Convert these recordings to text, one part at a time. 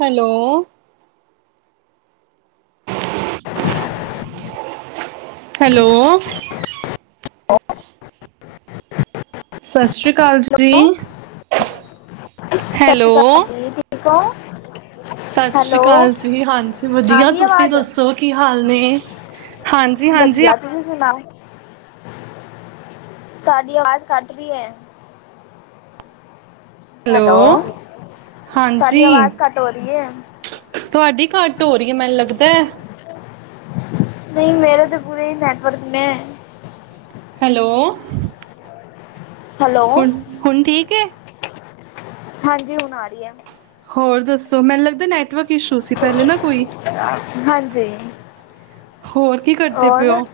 Hello hello ਸਤਿ ਸ਼੍ਰੀ ਅਕਾਲ ਹੈਲੋ ਜੀ ਸਤਿ ਹੈਲੋ ਸ਼੍ਰੀ ਅਕਾਲ ਜੀ ਠੀਕ ਹੋ? ਸਤਿ ਸ੍ਰੀ ਹੈਲੋ ਅਕਾਲ ਜੀ ਹਾਂਜੀ ਆ ਵਧੀਆ ਗਈ ਤੁਸੀਂ ਆਵਾਜ਼ ਦੱਸੋ ਕੀ ਹਾਲ ਨੇ ਹਾਂਜੀ, ਹਾਂਜੀ ਤੁਆਡੀ ਅਵਾਜ਼ ਕੱਟ ਰਹੀ ਐ। ਹੈਲੋ ਤੁਹਾਡੀ ਹਾਂਜੀ ਆਵਾਜ਼ ਘੱਟ ਹੋ ਰਹੀ ਹੈ ਤੁਹਾਡੀ ਕੱਟ ਹੋ ਰਹੀ ਐ ਮੈਨੂੰ ਲੱਗਦਾ। ਨਈਂ ਮੇਰੇ ਤਾਂ ਪੂਰੇ ਹੀ ਨੈਟਵਰਕ ਨੇ ਹੈਲੋ ਹੈਲੋ ਹੁਣ ਹੁਣ ਠੀਕ ਐ? ਹਾਂਜੀ ਹੁਣ ਆ ਰਹੀ ਐ। ਹੋਰ ਦੱਸੋ ਮੈਨੂੰ ਲੱਗਦਾ ਨੈਟ ਨੈਟਵਰਕ ਇਸ਼ੂ ਸੀ ਪਹਿਲੇ ਨਾ ਕੋਈ। ਹਾਂਜੀ। ਹੋਰ ਕੀ ਕਰਦੇ ਹੋਰ ਪਏ ਹੋ?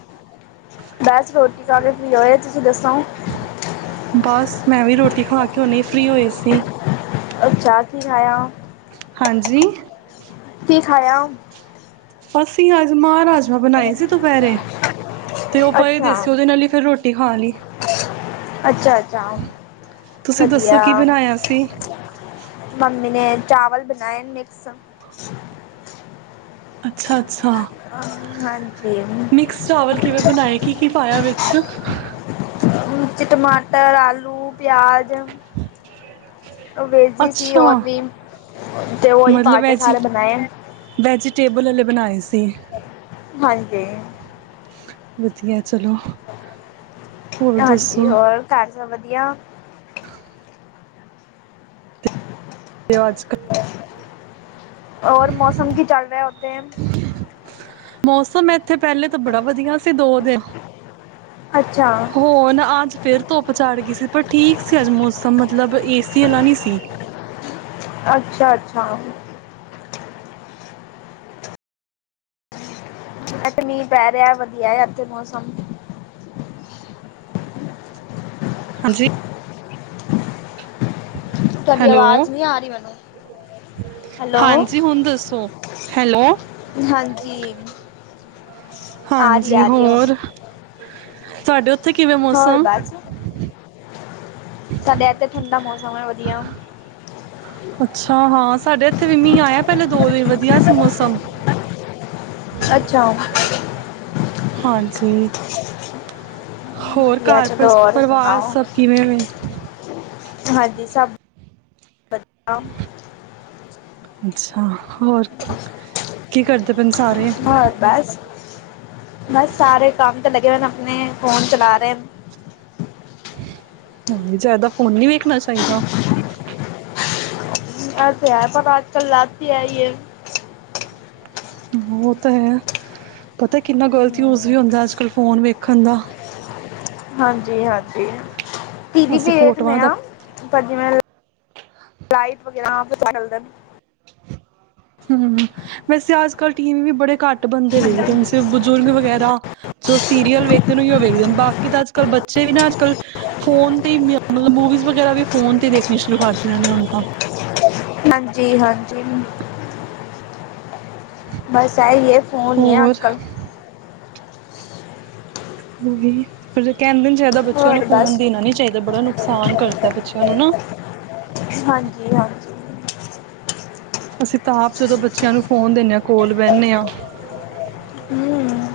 ਬਸ ਰੋਟੀ ਖਾ ਕੇ ਫਰੀ ਹੋਏ ਤੁਸੀਂ ਦੱਸੋ। ਕਿਉਂ ਨਹੀਂ ਫਰੀ ਹੋਏ ਸੀ। ਅਛਾ ਕੀ ਖਾਇਆ? ਹਾਂਜੀ। [unintelligible] ਕੀ ਖਾਇਆ? ਬਸ ਅੱਜ ਮਾਂਹ ਰਾਜਮਾ ਬਣਾਏ ਸੀ ਦੁਪਹਿਰੇ ਤੇ ਉਹ ਪਏ ਅੱਛਾ ਦੇ ਸੀ ਉਹਦੇ ਨਾਲ ਹੀ ਫਿਰ ਰੋਟੀ ਖਾ ਲਈ। ਅੱਛਾ, ਅੱਛਾ ਤੁਸੀਂ ਦੱਸੋ ਵਧੀਆ ਕੀ ਬਣਾਇਆ ਸੀ ਮੰਮੀ ਨੇ ਚਾਵਲ ਬ ਮੈਂ ਮਿਕਸ ਸਬ ਅੱਛਾ। ਅੱਛਾ ਹਾਂਜੀ ਮਿਕਸ ਚਾਵਲ ਕਿਵੇਂ ਬਣਾਏ ਕੀ-ਕੀ ਪਾਇਆ ਵਿੱਚ ਵਿੱਚ ਟਮਾਟਰ, ਆਲੂ, ਪਿਆਜ ਉਹ ਵੇਜੀ ਸੀ ਅੱਛਾ ਔਰ ਵੀ ਤੇ ਉਹੀ ਮਤਲਬ ਪਾ ਕੇ ਵੈਜੀ ਸਾਰੇ ਬਣਾਏ। ਵੈਜੀਟੇਬਲ ਵਾਲੇ [unintelligible] ਹਾਂਜੀ। ਵਧੀਆ। ਚਲੋ ਹੋਰ ਦੱਸੋ। ਹਾਂਜੀ ਹੋਰ ਘਰ ਵਧੀਆ। ਅੱਜ ਕੱਲ ਔਰ ਮੌਸਮ ਕੀ ਚੱਲ ਰਿਹਾ ਓਥੇ। ਮੌਸਮ ਇ ਉਥੇ ਪਹਿਲੇ ਤਾਂ ਬੜਾ ਵਧੀਆ ਸੀ ਦੋ ਦਿਨ ਅੱਛਾ, ਹੋਰ ਨਾ ਅੱਜ ਫੇਰ ਧੁੱਪ ਚੱੜ ਗਈ ਸੀ ਪਰ ਠੀਕ ਸੀ ਅੱਜ ਮੌਸਮ ਮਤਲਬ ਏਸੀ ਵਾਲਾ ਨੀ ਸੀ। ਅੱਛਾ, ਅੱਛਾ। ਇੱਥੇ ਮੀਂਅ ਪੈ ਰਿਆ ਵਧੀਆ ਐ ਏਥੇ ਮੌਸਮ। ਹਾਂਜੀ ਤੁਹਾਡੀ ਹੈਲੋ ਅਵਾਜ਼ ਨਹੀਂ ਆ ਰਹੀ ਮੈਨੂੰ ਹੈਲੋ ਹਾਂਜੀ ਹੁਣ ਦੱਸੋ ਹੈਲੋ ਹਾਂਜੀ ਆ ਰਹੀ ਹਾਂਜੀ ਆ ਰਹੀ ਹੈ ਹੁਣ। ਹੋਰ, ਸਾਡੇ ਉੱਥੇ ਥ ਕਿਵੇ ਹੋਰ ਮੌਸਮ ਬਸ ਸਾਡੇ ਇੱਥੇ ਠੰਡਾ ਮੌਸਮ ਹੈ ਵਧੀਆ, ਅੱਛਾ ਹਾਂ ਸਾਡੇ ਇੱਥੇ ਵੀ ਮੀਹ ਆਇਆ ਪਹਿਲਾਂ ਦੋ ਦਿਨ ਵਧੀਆ ਸੀ ਮੌਸਮ, ਅੱਛਾ ਹਾਂਜੀ। ਹੋਰ ਵਧੀਆ ਘਰ ਪਰ ਚਲੋ ਹੋਰ ਪਰਿਵਾਰ ਸੁਣਾਓ ਸਭ ਕਿਵੇਂ ਐ? ਹਾਂਜੀ ਸਭ [unintelligible] ਅੱਛਾ, ਹੋਰ ਕੀ ਕਰਦੇ ਪਏ ਨੇ ਸਾਰੇ? ਹੋਰ ਬਸ ਬਸ ਸਾਰੇ ਕੰਮ ਤੇ ਲੱਗੇ ਹੋਏ ਆਪਣੇ ਫੋਨ ਚਲਾ ਰਹੇ। ਜ਼ਿਆਦਾ ਫੋਨ ਨੀ ਵੇਖਣਾ ਚਾਹੀਦਾ। ਇਹ ਤੇ ਹੈ, ਪਰ ਅੱਜ ਕੱਲ ਲੱਤੀ ਐਈ ਐ। ਉਹ ਤਾਂ ਹੈ ਪਤਾ ਕਿੰਨਾ ਗਲਤ ਯੂਜ ਵੀ ਹੁੰਦਾ ਅੱਜ ਕੱਲ ਫੋਨ ਵੇਖਣ ਦਾ ਹਾਂਜੀ-ਹਾਂਜੀ, ਟੀ ਵੀ ਅਸੀਂ ਵੀ ਫੋਟੋਆਂ ਵੇਖਨੇ ਦਾ ਆ ਪਰ ਜਿਵੇਂ ਫਲਾਈਟ ਵਗੈਰਾ [unintelligible] ਹੂੰ, ਵੈਸੇ ਅੱਜ ਕੱਲ੍ਹ ਟੀ ਵੀ ਵੀ ਬੜੇ ਘੱਟ ਬੰਦੇ ਵੇਖਦੇ ਨੇ ਸਿਰਫ ਬਜ਼ੁਰਗ ਵਗੈਰਾ, ਜੋ ਸੀਰੀਅਲ ਵੇਖਦੇ ਨੇ ਉਹ ਵੇਖਦੇ ਬਾਕੀ ਤਾਂ ਅੱਜ ਕਲ ਬੱਚੇ ਵੀ ਨਾ ਅਜ ਕਲ ਫੋਨ ਤੇ ਮੂਵੀਜ਼ ਵਗੈਰਾ ਵੀ ਫੋਨ ਤੇ ਦੇਖਣੀ ਸ਼ੁਰੂ ਕਰਦੀ ਆ ਹੁਣ ਤਾਂ ਹਾਂਜੀ-ਹਾਂਜੀ, ਬਸ ਹੈ ਇਹ ਫੋਨ ਹੀ ਹੈ ਹੋਰ ਅੱਜ ਕੱਲ੍ਹ, ਉਹੀ ਫੇਰ ਕੇ ਚਾਹੀਦਾ ਬੱਚਿਆਂ ਨੂੰ ਹੋਰ ਫੋਨ ਬਸ ਦੇਣਾ ਨੀ ਚਾਹੀਦਾ ਬੜਾ ਨੁਕਸਾਨ ਕਰਦਾ ਬੱਚਿਆਂ ਨੂੰ ਨਾ ਹਾਂਜੀ ਹਾਂਜੀ ਅਸੀਂ ਤਾ ਆਪ ਜਦੋਂ ਬੱਚਿਆਂ ਨੂੰ ਫੋਨ ਦਿੰਨੇ ਆ। ਕੋਲ ਬਹਿਨੇ ਆ। ਹਮ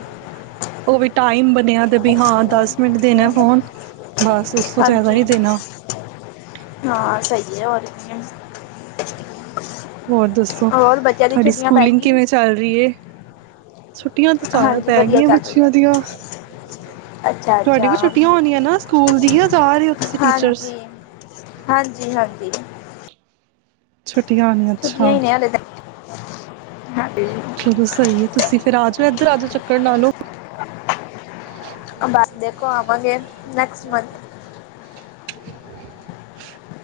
ਉਹ ਵੀ ਟਾਈਮ ਬਣਿਆ ਤੇ ਵੀ ਹਾਂ ਦਸ ਮਿੰਟ ਦੇਣਾ ਫੋਨ ਬਸ ਉਸ ਤੋਂ ਜ਼ਿਆਦਾ ਹਾਂਜੀ, ਨਹੀਂ ਦੇਣਾ ਹਾਂ ਸਹੀ। ਵਧੀਆ ਹੋਰ ਤੁਸੀ ਸੁਣਾਓ? ਹੋਰ ਦੱਸੋ ਤੁਹਾਡੀ ਛੁੱਟੀਆਂ ਪੈ ਸਕੂਲਿੰਗ ਗਈ ਕਿਵੇਂ ਚੱਲ ਰਹੀ ਹੈ? ਛੁੱਟੀਆਂ ਤਾਂ ਚੱਲ ਹਾਂਜੀ ਪੈ ਵਧੀਆ ਗਈਆਂ ਚੱਲ ਰਹੀ ਬੱਚਿਆਂ ਹੈ ਦੀਆਂ ਅੱਛਾ ਤੁਹਾਡੀ ਵੀ ਅੱਛਾ ਛੁੱਟੀਆਂ ਹੋਣੀਆਂ ਨਾ ਸਕੂਲ ਦੀ ਆ ਜਾ ਰਹੇ ਹੋ ਤੁਸੀਂ ਟੀਚਰਸ ਹਾਂਜੀ ਹਾਂਜੀ ਹਾਂਜੀ ਛੁੱਟ ਵਧਿਆ ਹੋਗੀਆ ਛੁੱਟੀਆਂ ਅੱਛਾ, ਹੀ ਨੇ ਹਾਲੇ ਤਾਂ ਹਾਂਜੀ ਚਲੋ ਸਹੀ ਹੈ ਤੁਸੀਂ ਫਿਰ ਆਜ ਏਧਰ ਆਜੋ, ਚੱਕਣ ਲਾਲੋਂ। ਬਸ ਦੇਖੋ ਆਵਾਂਗੇ ਨੈਕਸਟ ਮੰਥ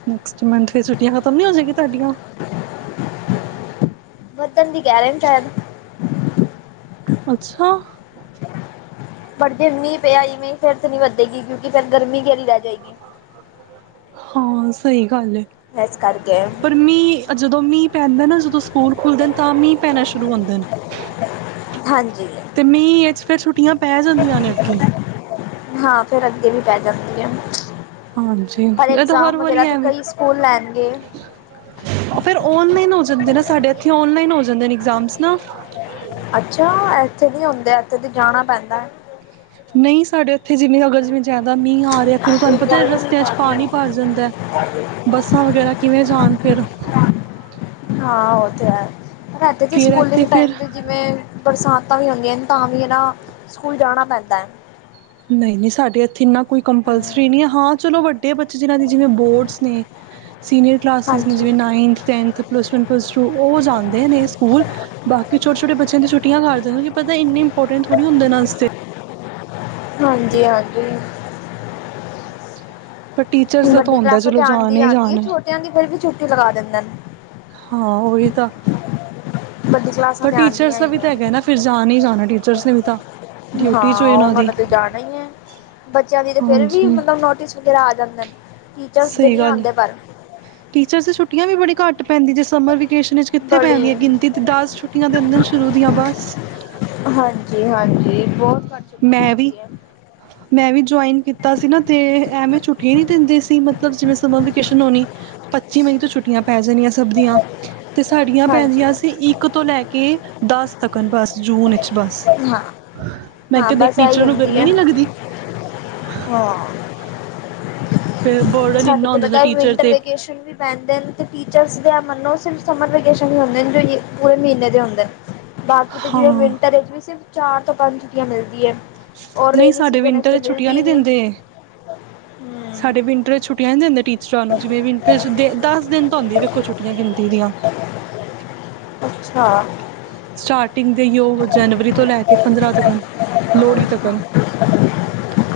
ਨੈਕਸਟ ਮੰਥ ਤੇ ਛੁੱਟੀਆਂ ਖਤਮ ਨੀ ਹੋ ਜਾਏਗੀ ਤੁਹਾਡੀਆਂ। ਵਰਤਣ ਦੀ ਕਹਿ ਰਹੇ ਨੇ, ਸ਼ਾਇਦ। ਅੱਛਾ ਪਰ ਜੇ ਮੀ ਪਿਆਈ ਮ ਫਿਰ ਤੇ ਨਹੀਂ ਵੱਧੇਗੀ, ਕਿਉਂਕਿ ਫੇਰ ਗਰਮੀ ਕੇਹੜੀ ਰਹਿ ਜਾਏਗੀ। ਹਾਂ ਸਹੀ ਗੱਲ ਐ, ਇਸ ਕਰਕੇ ਪਰ ਮੀਂਹ ਜਦੋਂ ਮੀਂਹ ਪੈਂਦਾ ਨਾ ਸੁੱਕਾ ਸਕੂਲ ਖੁੱਲਦੇ ਨ, ਤਾਂ ਮੀਂਹ ਪੈਣਾ ਸ਼ੁਰੂ ਸ਼ੁਰੂ ਹੁੰਦੇ ਨੇ ਹਾਂਜੀ ਤੇ ਮੀਂਹ ਇਚ ਫੇਰ ਛੁੱਟਿਆਂ ਪੈ ਜਾਂਦੀਆਂ ਨੇ ਅੱਗੇ। ਹਾਂ ਫਿਰ ਅੱਗੇ ਵੀ ਪੈ ਜਾਂਦੀ ਐ। ਹਾਂਜੀ, ਇਹ ਤਾਂ ਹਰ ਵਾਰੀ ਐ ਵੀ, ਕਈ ਸਕੂਲ ਲੈਣਗੇ ਔ ਫਿਰ ਔਨਲਾਈਨ ਹੋ ਜਾਂਦੇ ਨਾ ਸਾਡੇ ਇਥੇ ਔਨਲਾਈਨ ਹੋ ਦੇਂਦੇ ਐਗਜ਼ਾਮਸ ਨਾ। ਅੱਛਾ ਐਥੇ ਨੀ ਹੁੰਦੇ ਐ। ਕਦੇ ਜਾਣਾ ਪੈਂਦਾ ਹੈ। ਥੇ ਜਿੰਨੀ ਹੋ ਜਾਏ, ਜਿਵੇਂ ਜ਼ਿਆਦਾ ਮੀਂਹ ਆ ਰਿਹਾ ਫਿਰ ਔ ਤੁਹਾਨੂੰ ਪਤਾ, ਰਸਤਿਆਂ ਚ ਪਾਣੀ ਭਰ ਜਾਂਦਾ ਐ, ਬੱਸਾਂ ਵਗੈਰਾ ਕਿਵੇਂ ਜਾਣ ਫਿਰ। ਔ ਤੇ ਹੈ। ਰਾਤੀ ਤੇ ਫਿਰ ਇੱਥੇ ਸਕੂਲਿੰਗ ਫਿਰ ਟਾਈਮ ਤੇ ਜਿਵੇਂ ਬਰਸਾਤਾਂ ਵੀ ਹੁੰਂਦੀਆਂ ਨ, ਤਾਂ ਵੀ ਨਾ ਸਕੂਲ ਜਾਣਾ ਪੈਂਦਾ ਹੈ। ਨਹੀਂ ਨਹੀਂ ਸਾਡੇ ਇੱਥੇ ਇਨਾ ਕੋਈ ਕੰਪਲਸਰੀ ਨਹੀਂ ਐ, ਹਾਂ ਚਲੋ ਵੱਡੇ ਬੱਚੇ ਜਿਨ੍ਹਾਂ ਦੇ ਜਿਵੇਂ ਬੋਰਡਸ ਨੇ ਸੀਨੀਅਰ ਕਲਾਸਿਸ ਨੇ ਹਾਂਜੀ ਜਿਵੇਂ ninth tenth plus one plus two, ਔ ਜਾਂਦੇ ਨੇ ਸਕੂਲ ਬਾਕੀ ਛੋਟੇ ਛੋਟੇ ਬੱਚਿਆਂ ਦੇ ਛੋਟ ਛੁਟਿਆ ਹਰ ਜਗਹ ਹੁੰਦੀ, ਪਤਾ ਇਨੀ ਇੰਪੋਰਟੈਂਟ ਥੋੜੀ ਹੁੰਦੇ ਇੰਨਾ ਵਾਸਤੇ। ਹ [unintelligible] ਹਾਂਜੀ ਹਾਂਜੀ ਪਰ ਟੀਚਰਸ ਦਾ ਤਾਂ ਵੱਡੀ ਹੁੰਦਾ ਕਲਾਸਾਂ ਤੇ ਚਲੋ ਜਾਣ ਆਂਦੀ ਹੀ ਆਂਦੀ, ਜਾਣ ਛੋਟੇਆਂ ਦੀ ਫਿਰ ਵੀ ਛੁ ਲਗਾ ਦਿੰਦੇ ਨ ਹਾਂ ਉਹੀ ਤਾਂ ਵੱਡੀ ਕਲਾਸਾਂ ਪਰ ਤੇ ਟੀਚਰਸ ਆਂਦੀਆਂ ਦਾ ਹੀ ਵੀ ਤਾਂ ਹੈ ਹੈਗਾ ਨਾ ਫਿਰ ਜਾਣ ਹੀ ਜਾਣਾ ਟੀਚਰਸ ਨੇ ਵੀ ਤਾਂ ਹਾਂ, ਡਿਊਟੀ ਚ ਹਾਂ ਉਹਨਾਂ ਦੀ ਔਨਾਨੇ ਤੇ ਜਾਣਾ ਹੀ ਹੈ, ਬੱਚਿਆਂ ਦੀ ਤੇ ਫਿਰ ਵੀ ਹਾਂਜੀ ਮਤਲਬ ਨੋਟਿਸ ਵਗੈਰਾ ਆ ਜਾਂਦੀ। ਹੈਲੋ ਸਹੀ ਗੱਲ ਹੈ, ਟੀਚਰਸ ਦੀ ਛੁੱਟੀਆਂ ਵੀ ਬੜੀ ਘੱਟ ਪੈਂਦੀ ਜੇ ਸਮਰ ਵੀ, ਘੱਟ ਕਿੱਥੇ ਬੜੀ ਪੈਦੀਆਂ ਗਿਣਤੀ ਤੇ ਦਸ ਛੁੱਟੀਆਂ ਦੇ ਹ ਦਿਨ ਸ਼ੁਰੂ ਦੀਆਂ ਬਸ ਹਾਂਜੀ ਹਾਂਜੀ ਬਹੁਤ ਘੱਟ ਛੁੱਟੀਆਂ ਮੈਂ ਵੀ ਪੈਂਦੀ ਹੈ ਮੈਂ ਵੀ ਜੁਆਇਨ ਕੀਤਾ ਸੀ ਨਾ ਤੇ ਐਵੇਂ ਛੁੱਟੀਆਂ ਨੀ ਦਿੰਦੇ ਸੀ ਮਤਲਬ ਜਿਵੇਂ ਸਮਾਂ ਵਕੇਸ਼ਨ ਹੋਣੀ ਪੱਚੀ ਮਈ ਤੋਂ ਛੁੱਟੀਆਂ ਪੈ ਜਾਣੀਆਂ ਸਭ ਦੀਆਂ ਤੇ ਸਾਡੀਆਂ ਹਾਂਜੀ ਪੈਦੀਆਂ ਸੀ ਇੱਕ ਤੋਂ ਲੈ ਕੇ ਦਸ ਬਸ ਜੂਨ ਚ ਬਸ ਹਾਂ ਮੈਂ ਹਾਂ ਕਹਿੰ ਦੇਖ ਬਸ ਇਹੀ ਟੀਚਰਾਂ ਨੂੰ ਹੁੰਦੀ ਗਰਮੀ ਹੈ ਨਹੀਂ ਲੱਗਦੀ ਹਾਂ ਫਿਰ ਬਰਡਨ ਸਾਡੇ ਇੰਨਾ ਤੇ ਹੁੰਦਾ ਪਤਾ ਟੀਚਰ ਵਿੰਟਰ ਤੇ ਵੇਕੇਸ਼ਨ ਵੀ ਪੈਂਦੇ ਤੇ ਟੀਚਰਸ ਮਨੋ ਸਫ ਸਮਰ ਵੈਕੇਸ਼ਨ ਵੀ ਹੁੰਦੇ ਜੋ ਪੂਰੇ ਮਹੀਨ ਦੇ ਹੁੰਦੇ ਜਿਵੇਂ ਹਾਂ, ਵਿੰਟਰ ਵਿੱਚ ਵੀ ਸਿਰਫ ਚਾਰ ਤੋਂ ਪੰਜ ਛੁਟੀਆਂ ਮਿਲਦੀ ਹੈ ਔਰ ਨਹੀਂ ਰੇਨੀ ਸਾਡੇ ਸੀਜ਼ਨ ਇਸ ਤੇ ਵਿੰਟਰ ਛੁੱਟੀਆਂ ਮਿਲਦੀ ਨਹੀਂ ਦਿੰਦੇ ਹਮ ਸਾਡੇ ਵਿੰਟਰ ਚ ਛੁੱੀਆਂ ਜਾਂਦੀਆਂ ਜਿਵੇਂ ਵੀ ਇ ਦੇ ਦਸ ਦਿਨ ਤਾਂ ਆਉਦੀ ਆ ਵੇਖੋ ਛੁੱਟੀਆਂ ਗਿਣਤੀ ਦੀਆਂ ਹਾਂ ਸਟਾਟ ਟਿੰ ਦੇ ਯੋਗ ਜਨਵਰੀ ਤੋਂ ਲੈ ਕੇ ਪੰਦਰਾਂ ਤਕ ਲੋਹੜੀ ਤੱਕ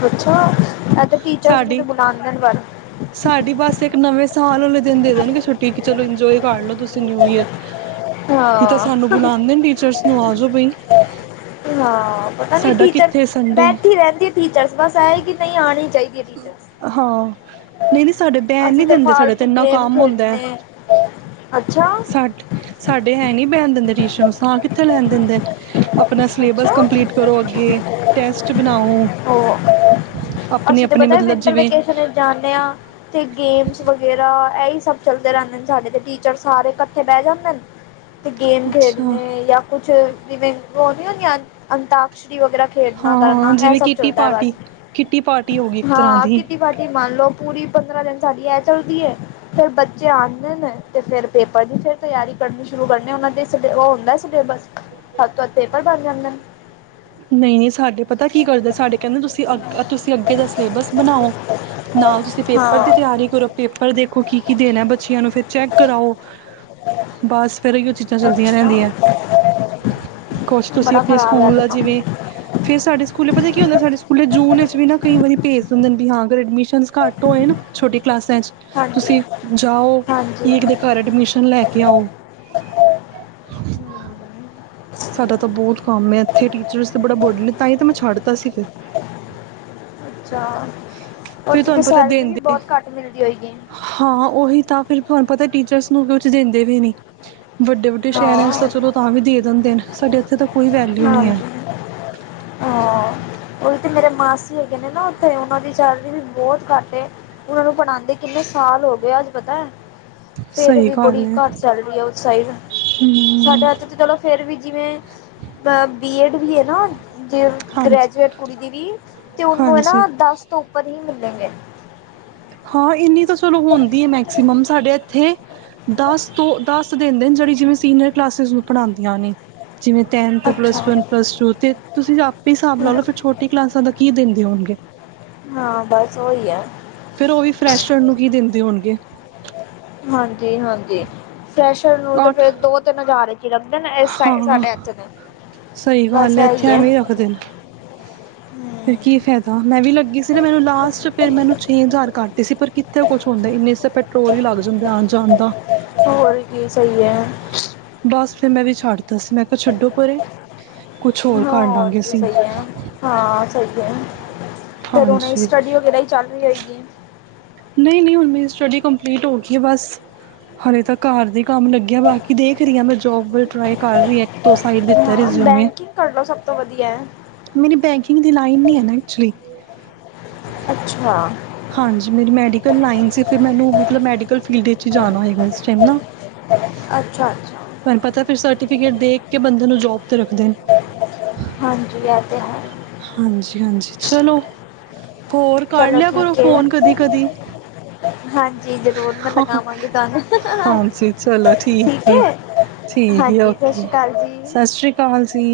ਅੱਛਾ ਇਹ ਤੇ ਟੀਚਰਸ ਨੂੰ ਤੇ ਸਾਡੀ, ਬੁਲਾਉਂਦੇ ਨੇ ਪਰ ਸਾਡੀ ਬਸ ਇੱਕ ਨਵੇਂ ਸਾਲ ਵਾਲੇ ਦਿਨ ਦੇ ਦੇਣਗੇ ਛੁੱਟੀ ਚਲੋ ਇੰਜੋਏ ਕਰ ਲੋ ਨਿਊ ਈਰ ਨਾ ਪਤਾ ਨੀ ਸਾਡਾ ਟੀਚਰਸ ਕਿੱਥੇ ਸੰਡੇ ਬੈਠੀ ਰਹਿੰਦੇ ਟੀਚਰਸ ਬਸ ਐ ਕਿ ਨਹੀਂ ਆਣੀ ਚਾਹੀਦੀ ਟੀਚਰਸ। ਹਾਂ ਨਹੀਂ-ਨਹੀਂ ਸਾਡੇ ਬੈਣ ਅਸੀਂ ਨੀ ਦਿੰਦੇ ਸਾਡੇ ਤੇ ਫਾਲਤੂ ਇੰਨਾ ਗੇਮ ਕੰਮ ਹੁੰਦਾ ਹੈ ਖੇਡਣੇ ਅੱਛਾ ਸਾ ਸਾਡੇ ਹੈ ਨੀ ਬੈਣ ਦਿੰਦੇ ਟਿਊਸ਼ਨ ਹਾਂ ਕਿੱਥੇ ਲੈਣ ਦਿੰਦੇ ਆਪਣਾ ਸਿਲੇਬਸ ਅੱਛਾ ਕੰਪਲੀਟ ਕਰੋ ਅੱਗੇ ਟੈਸਟ ਬਣਾਓ ਉਹ ਅਸੀਂ ਆਪਣੇ ਪਤਾ ਮਤਲਬ ਵਿੰਟਰ ਜਿਵੇਂ ਵੇਕੇਸ਼ਨ ਜਾਂਦੇ ਆ ਤੇ ਗੇਮਸ ਵਗੈਰਾ ਇਹੀ ਸਭ ਚਲਦੇ ਰਹਿੰਦੇ ਨੇ ਸਾਡੇ ਟੀ ੜ ਸਾਰੇ ਇਕੱਠੇ ਬਹਿ ਜਾਂਦੇ ਨੇ ਗੇਮ ਅੱਛਾ ਖੇਡਣੇ ਯਾ ਕੁਛ [inaudible] ਛਰੀ ਵਗੈਰਾ ਖੇਡਣਾ ਹਾਂ ਕਰਨਾ ਇਹ ਜਿਵੇਂ ਸਭ ਕਿੱਟੀ ਚੱਲਦਾ ਹੈ ਬਸ, ਪਾਰਟੀ ਕਿੱਟੀ ਪਾਰਟੀ ਹੋ ਗਈ ਇੱਕ ਤਰ੍ਹਾਂ ਹਾਂ ਦੀ ਕਿਟੀ ਪਾਟੀ ਮੰਨ ਲਓ ਪੂਰੀ ਪੰਦਰਾਂ ਦਿਨ ਸਾਡੀ ਇਹ ਚੱਲਦੀ ਹੈ, ਫੇਰ ਬੱਚੇ ਆਉਂਦੇ ਨੇ ਤੇ ਫਿਰ ਪੇਪਰ ਦੀ ਫਿਰ ਤਿਆਰੀ ਕਰਨੀ ਸ਼ੁਰੂ ਕਰਨੀ ਉਹ ਦੇ ਸ ਉਹ ਹੁੰਦਾ ਸਿਲੇਬਸੱ ਪੇਪਰ ਬਣ ਜਾਂਦੇ ਨੇ ਨਹੀਂ-ਨਹੀਂ ਸਾਡੇ ਪਤਾ ਕੀ ਕਰਦੇ ਸਾਡੇ ਕਹਿੰਦੇ ਤੁਸੀਂ ਅ ਤੁਸੀਂ ਅੱਗੇ ਦਾ ਸਿਲੇਬਸ ਬਣਾਓ ਨਾਲ੍ ਤੁਸੀਂ ਪੇਪਰ ਦੀ ਹਾਂ ਤਿਆਰੀ ਕਰੋ ਪੇਪਰ ਦੇਖੋ ਕੀ ਕੀ ਦੇਣਾ ਬੱਚਿਆਂ ਨੂੰ ਫਿਰ ਚੈੱਕ ਕਰਾਓ ਬਸ ਫਿਰ ਹੀ ਉਹ ਚੀਜ਼ਾਂ ਚਲਦੀਆਂ ਅੱਛਾ ਰਹਿੰਦੀਆਂ ਕੁਛ ਤੁਸੀਂ ਬੜਾ ਆਪਣੇ ਖ਼ਰਾਬ ਹੈ ਸਕੂਲ ਇਹ ਤਾਂ ਦਾ ਕੰਮ ਜਿਵੇਂ ਫੇਰ ਸਾਡੇ ਸਕੂਲ ਪਤਾ ਕੀ ਹੁੰਦਾ ਸਾਡੇ ਸਕੂਲ ਜੂਨ ਵਿੱਚ ਵੀ ਨਾ ਕਈ ਵਾਰੀ ਭੇਜ ਦਿੰਦੇ ਨੇ ਵੀ ਹਾਂ ਐਡਮਿਸ਼ਨ ਘੱਟ ਹੋਏ ਨਾ ਛੋਟੀ ਕਲਾਸਾਂ। ਹਾਂਜੀ ਤੁਸੀਂ ਜਾਓ, ਹਾਂਜੀ ਇੱਕ ਦੇ ਘਰ ਐਡਮਿਸ਼ਨ ਲੈ ਕੇ ਆਓ। ਸਾਡਾ ਤਾਂ ਬਹੁਤ ਕੰਮ ਹੈ ਇਥੇ। ਟੀਚਰਸ ਤੇ ਬੜਾ ਬਰਡਨ ਹੈ, ਤਾਂ ਹੀ ਤਾਂ ਮੈਂ ਛੱਡਤਾ ਸੀ ਫਿਰ। ਅੱਛਾ ਫਿਰ ਉੱਥੇ ਤਾਂ ਤੁਹਾਨੂੰ ਪਤਾ ਸੈਲਰੀ ਵੀ ਦੇਂਦੇ ਬਹੁਤ ਘੱਟ ਮਿਲਦੀ ਹੋਏਗੀ ਹਾਂ। ਉਹੀ ਤਾਂ, ਫਿਰ ਤੁਹਾਨੂੰ ਪਤਾ ਟੀਚਰਸ ਕੁਛ ਦਿੰਦੇ ਵੀ ਨੀ। ਵੱਡੇ ਵੱਡੇ ਸ਼ਹਿਰਾਂ ਤਾਂ ਹਾਂ ਚਲੋ, ਤਾਂ ਵੀ ਦੇ ਦਿੰਦੇ ਨੇ। ਸਾਡੇ ਇੱਥੇ ਤਾਂ ਕੋਈ ਵੈਲਿਊ ਨਹੀਂ ਹੈ। ਹਾਂਜੀ ਉਹ ਤੇ ਮੇਰੇ ਮਾਸੀ ਹੈਗੇ ਨੇ ਨਾ ਉੱਥੇ। ਉਹਨਾਂ ਦੀ ਚੈਲਰੀ ਵੀ ਬਹੁਤ ਘੱਟ ਹੈ, ਉਹਨਾਂ ਨੂੰ ਪੜਉਂਦੇ ਕਿੰਨੇ ਸਾਲ ਹੋ ਗਏ, ਅੱਜ ਪਤਾ ਹੈ। ਫੇਰ ਸਹੀ ਵੀ ਗੱਲ ਬੜੀ ਹੈ ਘੱਟ ਸੈਲਰੀ ਹੈ ਉਸ ਸਾਈਡ ਸਾਡੇ ਇਥੇ ਤੇ ਚਲੋ। ਫਿਰ ਵੀ, ਜਿਵੇਂ ਅ ਬੀ ਏਡ ਵੀ ਹੈ ਨਾ ਹਾਂਜੀ [inaudible] ਹਾਂਜੀ। [unintelligible] ਹਾਂ, ਇੰਨੀ। ਚਲੋ, ਹੁੰਦੀ ਹੈ ਮੈਕਸੀਮਮ ਸਾਡੇ ਇੱਥੇ। ਦਸ ਤੋਂ ਦਸ ਦਿੰਦੇ ਨੇ, ਜਿਹੜੀ ਜਿਵੇਂ ਸੀਨੀਅਰ ਕਲਾਸਿਸ ਪੜਾਉਂਦੀਆਂ ਨੇ। ਜਿਵੇਂ ਟੈਨਥ, ਪਲੱਸ ਅੱਛਾ ਵਨ, ਪਲੱਸ ਟੂ ਤੇ ਤੁਸੀਂ ਆਪੇ ਹੀ ਹਿਸਾਬ ਲਾ ਲਓ, ਫਿਰ ਛੋਟੀ ਕਲਾਸਾਂ ਦਾ ਕੀ ਦਿੰਦੇ ਹੋਣਗੇ। ਹਾਂ ਬਸ ਉਹੀ ਹੈ ਫਿਰ ਉਹ ਵੀ, ਫਰੈਸ਼ਰ ਨੂੰ ਕੀ ਦਿੰਦੇ ਹੋਣਗੇ? ਹਾਂਜੀ-ਹਾਂਜੀ। ਫਰੈਸ਼ਰ ਨੂੰ ਤੇ ਅੱਠ ਫਿਰ ਦੋ-ਤਿੰਨ ਹਜ਼ਾਰ ਹੀ। ਲੱਗਦੇ ਨੇ ਇਸ ਸਾ ਹਾਂ, ਸਾਡੇ ਇੱਥੇ ਤੇ। ਸਹੀ ਗੱਲ ਬਸ ਹੈ। ਇੱਥੇ ਇਹੀ ਐਵੇਂ ਹੀ ਰੱਖਦੇ ਨੇ। ਫੇਰ ਕੀ ਫ਼ਾਇਦਾ? ਮੈਂ ਵੀ ਲੱਗੀ ਸੀ ਨਾ, ਮੈਨੂੰ ਲਾਸਟ ਫਿਰ ਮੈਨੂੰ ਛੇ ਹਜ਼ਾਰ ਕਰਤੇ। ਤੁਸੀ ਪਰ ਕਿੱਥੇ? ਹੋਰ ਕੀ ਸਹੀ ਹੈ? ਬਸ ਫਿਰ ਮੈਂ ਵੀ ਛੱਡ ਦਸੀਂ, ਮੈਂ ਕਿਹਾ ਛੱਡੋ, ਪਰੇ ਕੁਛ ਹੋਰ ਹਾਂ ਕਰ ਲਾਂਗੇ ਅਸੀਂ। ਫਿਰ ਹੁਣੇ ਹਾਂਜੀ ਸਟੱਡੀ ਵਗੈਰਾ ਹੀ ਚੱਲ ਰਹੀ ਹੋਏਗੀ। ਨਹੀਂ ਨਹੀਂ, ਹੁਣ ਮੇਰੀ ਸਟੱਡੀ ਕੰਪਲੀਟ ਹੋ ਗਈ। ਬਸ ਹਲੇ ਤਾਂ ਘਰ ਦੇ ਕੰਮ ਲੱਗਿਆ, ਬਾਕੀ ਦੇਖ ਰਹੀ ਹਾਂ। ਮੈਂ ਜੋਬ ਵ ਟਰਾਈ ਕਰ ਰਹੀ ਹਾਂ, ਇੱਕ-ਦੋ ਸਾਈਡ ਦਿੱਤਾ ਹਾਂ ਰਿਜ਼ਊਮੇ ਬੈਂਕਿੰਗ ਕਰ ਲਓ ਸਭ ਤੋਂ ਵਧੀਆ ਹੈ। ਮੇਰੀ ਬੈਂਕਿੰਗ ਦੀ ਲਾਈਨ ਨੀ ਹੈ ਨਾ ਐਕਚੁਲੀ। ਅੱਛਾ। ਹਾਂਜੀ ਮੇਰੀ ਮੈਡੀਕਲ ਲਾਈਨ ਸੀ ਫਿਰ ਮੈਂ ਮੈਨੂੰ ਮਤਲਬ ਮੈਡੀ ਮੈਂੜੀਕੱਲ ਫ਼ੀਲਡ ਵਿੱਚ ਹੀ ਜਾਣਾ ਹੋਏਗਾ ਇਸ ਟਾਈਮ ਨਾ ਅੱਛਾ-ਅੱਛਾ ਤੁਹਾਨੂੰ ਪਤਾ ਹੈ ਫਿਰ ਸਰਟੀ ਫਿਕੇਟ ਦੇਖ ਕੇ ਬੰਦੇ ਨੂੰ ਜੋਬ ਤੇ ਰੱਖਦੇ ਨੇ। ਹਾਂਜੀ ਇਹ ਤੇ ਹਾਂਜੀ ਹਾਂਜੀ ਹੈ। ਚਲੋ। ਹੋਰ ਕਰ ਚਲੋ ਲਿਆ ਕਰੋ। ਠੀਕ ਫੋਨ ਹੈ। ਕਦੀ ਕਦੀ। ਹਾਂਜੀ ਜ਼ਰੂਰ ਮੈਂ ਹਾਹਾ ਲਗਾਵਾਂਗੀ ਤੁਹਾਨੂੰ ਹਾਂਜੀ ਚਲੋ ਠੀਕ ਹੈ ਠੀਕ ਹਾਂਜੀ ਸਤਿ ਓਕੇ ਸ਼੍ਰੀ ਅਕਾਲ ਜੀ। ਸਤਿ ਸ੍ਰੀ ਅਕਾਲ ਜੀ।